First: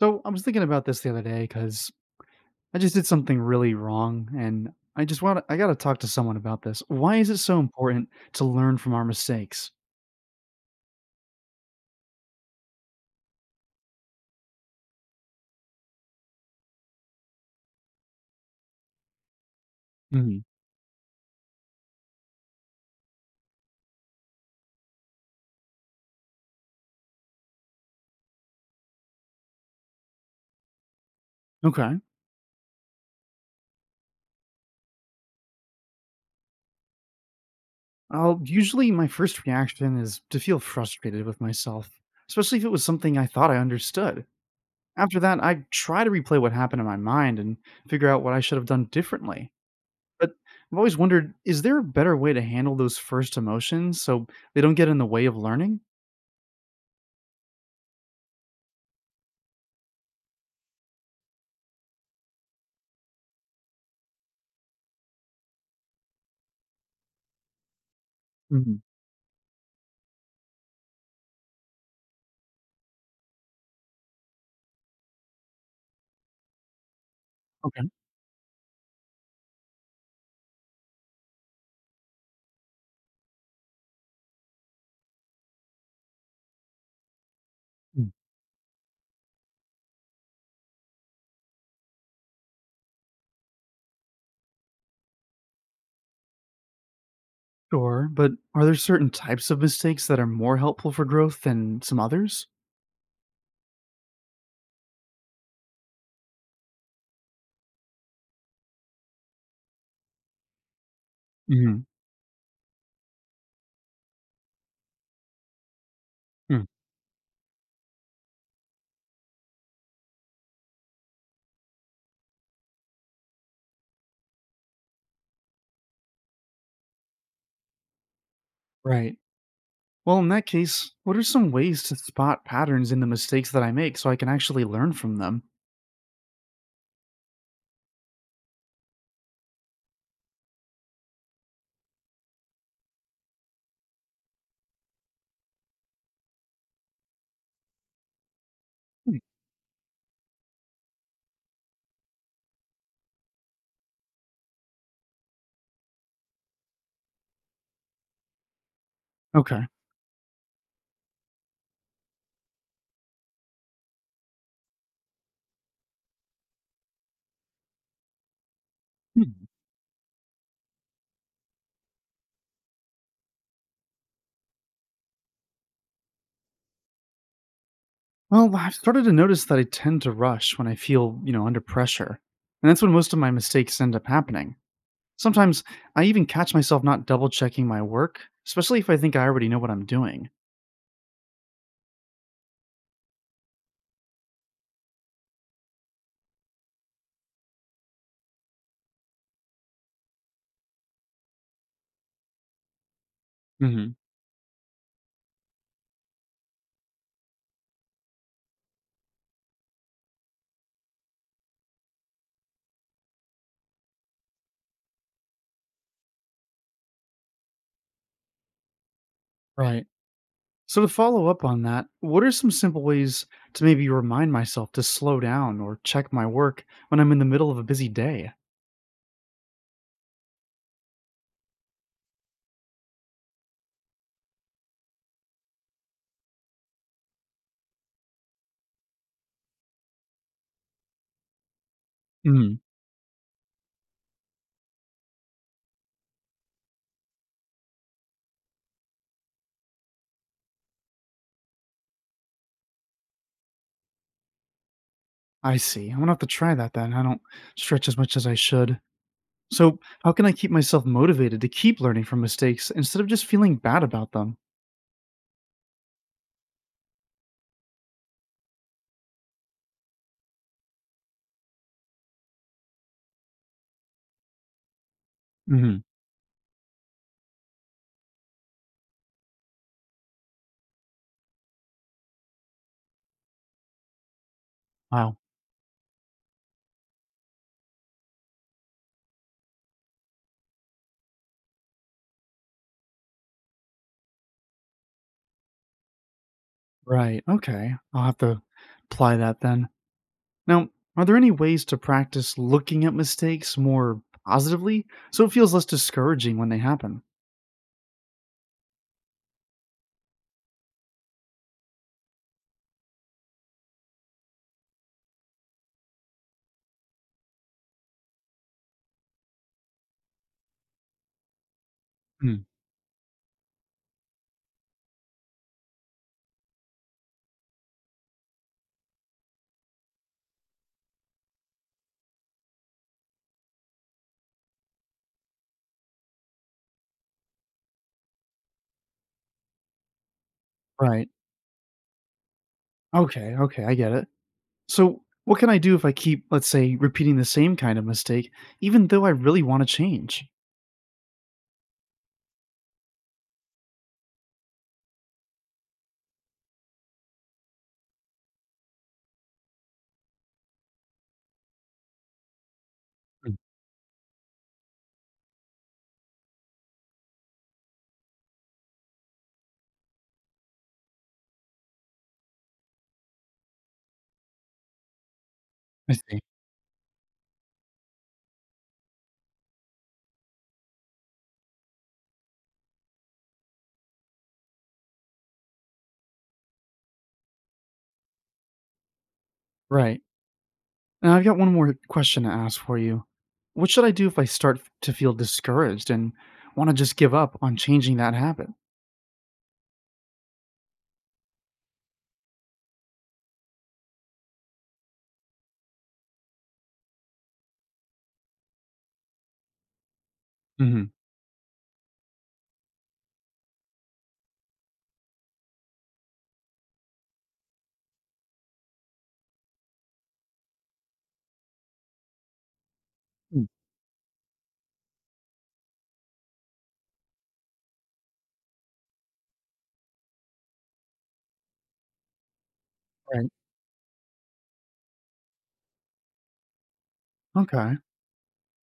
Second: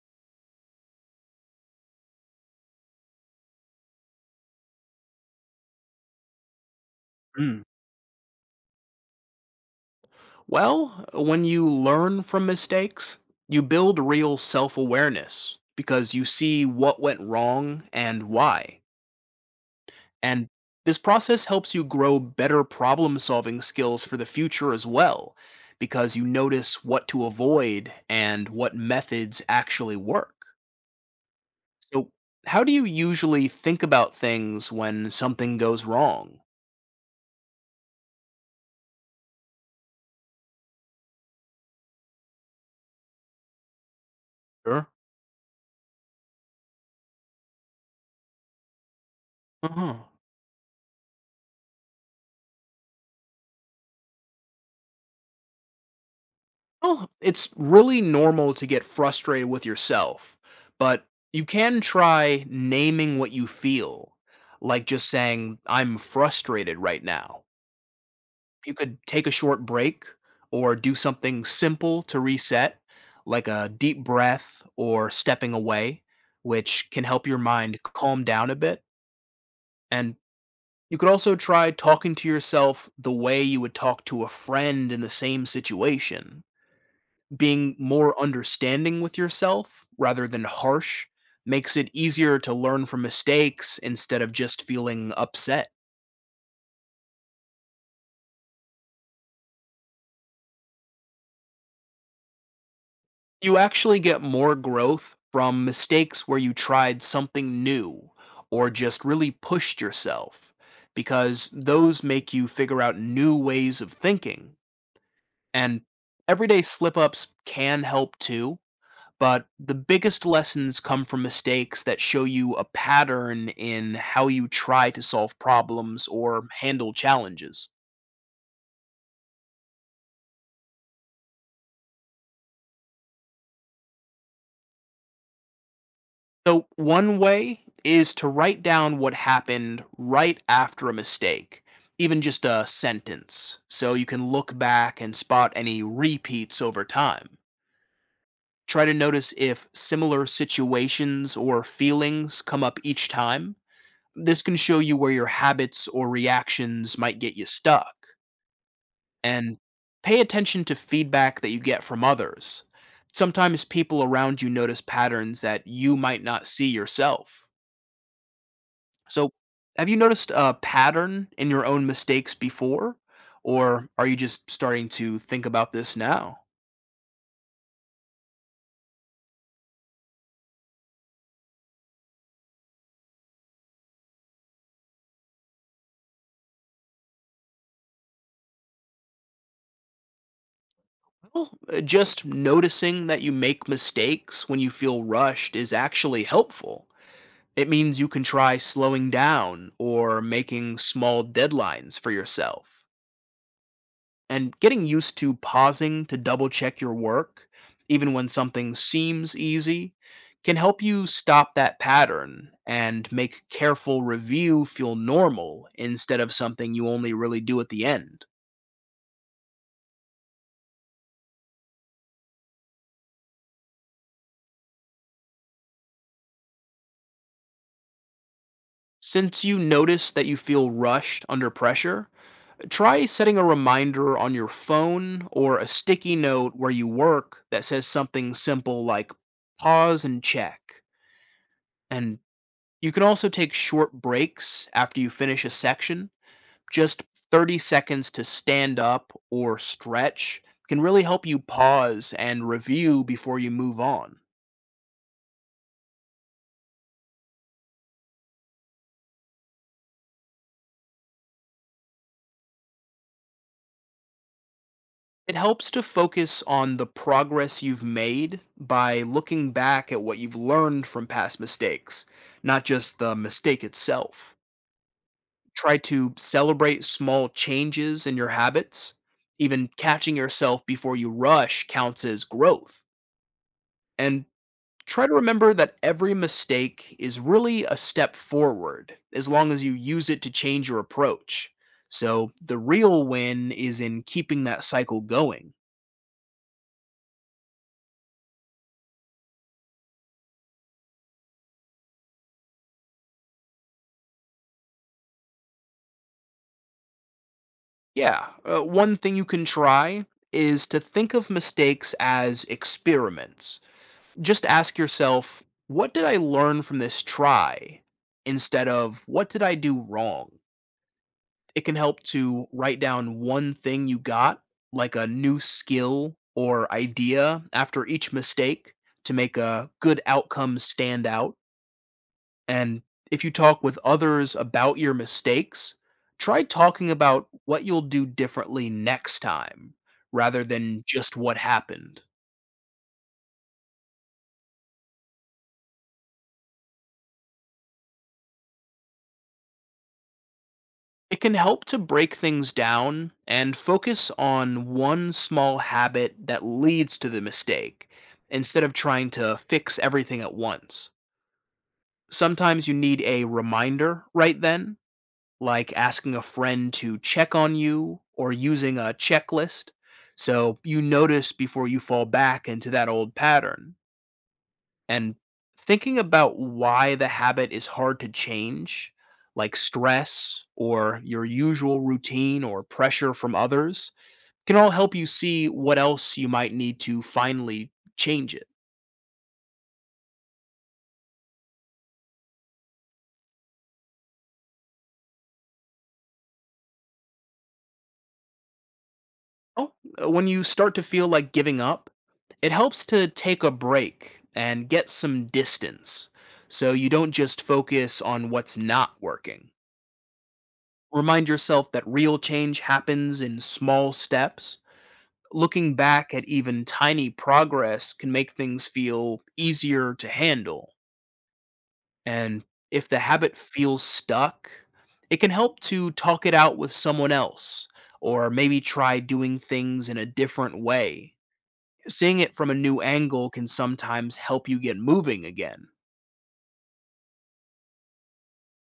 So I was thinking about this the other day because I just did something really wrong, and I just want I got to talk to someone about this. Why is it so Mm. important to learn from our mistakes? Well, when you learn from mistakes, you build real self awareness because you see what went wrong and why. Hmm. And this process helps you grow better problem solving skills for the future as well, because you notice what to avoid and what methods actually work. Okay. So, how do you usually think about things when something goes wrong? I'll usually My first reaction is to feel frustrated with myself, especially if it was something I thought I understood. Sure. After that, I try to replay what happened in my mind and figure out what I should have done differently. Uh-huh. But I've always wondered, is there a better way to handle those first emotions so they don't get in the way of learning? Well, it's really normal to get frustrated with yourself, but you can try naming what you feel, like just saying, I'm frustrated right now. You Hmm. could take a short break or do something simple to reset, like a deep breath or stepping away, which can help your mind Okay. calm down a bit. And you could also try talking to yourself the way you would talk to a friend in the same situation. Being more understanding with yourself rather than harsh makes it easier to learn from mistakes instead of just feeling upset. Sure, but are there certain types of mistakes that are more helpful for growth than some others? You actually get more growth from mistakes where you tried something new or just really pushed yourself, because Hmm. those make you figure out new ways of thinking. And everyday slip ups can help too, but the biggest lessons come from mistakes that show you a pattern in how you try to solve problems or handle challenges. Right. Well, in that case, what are some ways to spot patterns in the mistakes that I make so I can actually learn from them? So, one way is to write down what happened right after a mistake, even just a sentence, so you can look back and spot any repeats over time. Try to Hmm. notice if similar situations or feelings come up each time. This can show you where your habits or reactions might get you stuck. And Okay. pay attention to feedback that you get from others. Sometimes people around you notice patterns that you might not see yourself. Hmm. So, have you noticed a pattern in your own mistakes before? Or are you just starting to think about this now? Well, I've started to notice that I tend to rush when I feel, under pressure. And that's when most of my mistakes end up happening. Sometimes I even catch myself not double checking my work, especially if I think I already know what I'm doing. Well, just noticing that you make mistakes when you feel rushed is actually helpful. It means you can try slowing down or making small deadlines for yourself. Mhm. And getting used to pausing to double check your work, even when something seems easy, can help you stop that pattern and make careful review feel normal instead of something you only really do at the end. Right. So, to follow up on that, what are some simple ways to maybe remind myself to slow down or check my work when I'm in the middle of a busy day? Since you notice that you feel rushed under pressure, try setting a reminder on your phone or a sticky note where you work that says something simple like, pause and check. And Mm. you can also take short breaks after you finish a section. Just 30 seconds to stand up or stretch can really help you pause and review before you move on. I see. I'm gonna have to try that then. I don't stretch as much as I should. So, how can I keep myself motivated to keep learning from mistakes instead of just feeling bad about them? It helps to focus on the progress you've made by looking back at what you've learned from past mistakes, not just the mistake itself. Hmm. Try to celebrate small changes in your habits. Even catching yourself before you rush counts as growth. And try to Wow. remember that every mistake is really a step forward, as long as you use it to change your approach. So the real win is in keeping that cycle going. Right. Okay. I'll have to apply that then. Now, are there any ways to practice looking at mistakes more positively so it feels less discouraging when they happen? Yeah, one thing you can try is to think of mistakes as experiments. Just ask yourself, what did I learn from this try? Instead of, what did I do wrong? It can help Mm. to write down one thing you got, like a new skill or idea, after each mistake to make a good outcome stand out. And if you talk with others about your mistakes, try talking about what you'll do differently next time rather than Right. just what happened. Okay, okay, I get it. So, what can I do if I keep, let's say, repeating the same kind of mistake, even though I really want to change? It can help to break things down and focus on one small habit that leads to the mistake instead of trying to fix everything at once. Sometimes you need a Mm. reminder right then, like asking a friend to check on you or using a checklist, so you notice before you fall back into that old pattern. And I thinking see. about why the habit is hard to change, like stress or your usual routine or pressure from others, can all help you see what else you might need to finally change it. Right. Now, I've got one more question to ask for you. What should I do if I start to feel discouraged and want to just give up on changing that habit? Oh, when you start to feel like giving up, it helps to take a break and get some distance so you don't just focus on what's not working. Hmm. Remind yourself that real change happens in small steps. Looking back at even tiny progress can make things feel easier to handle. And if the habit feels stuck, it can help to talk it out with someone else, or maybe try doing things in a different way. Seeing it from a new angle Right. can sometimes help you get moving again. Okay.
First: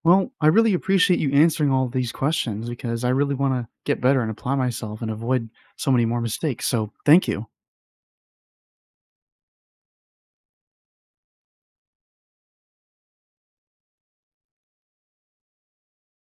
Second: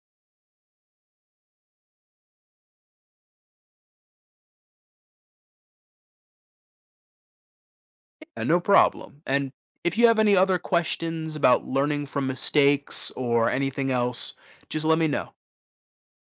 Well, I really appreciate you answering all these questions because I really want to get better and apply myself and avoid so many more mistakes. So, thank you. And no problem. And if you have any other questions about learning from mistakes or anything else, just let me know.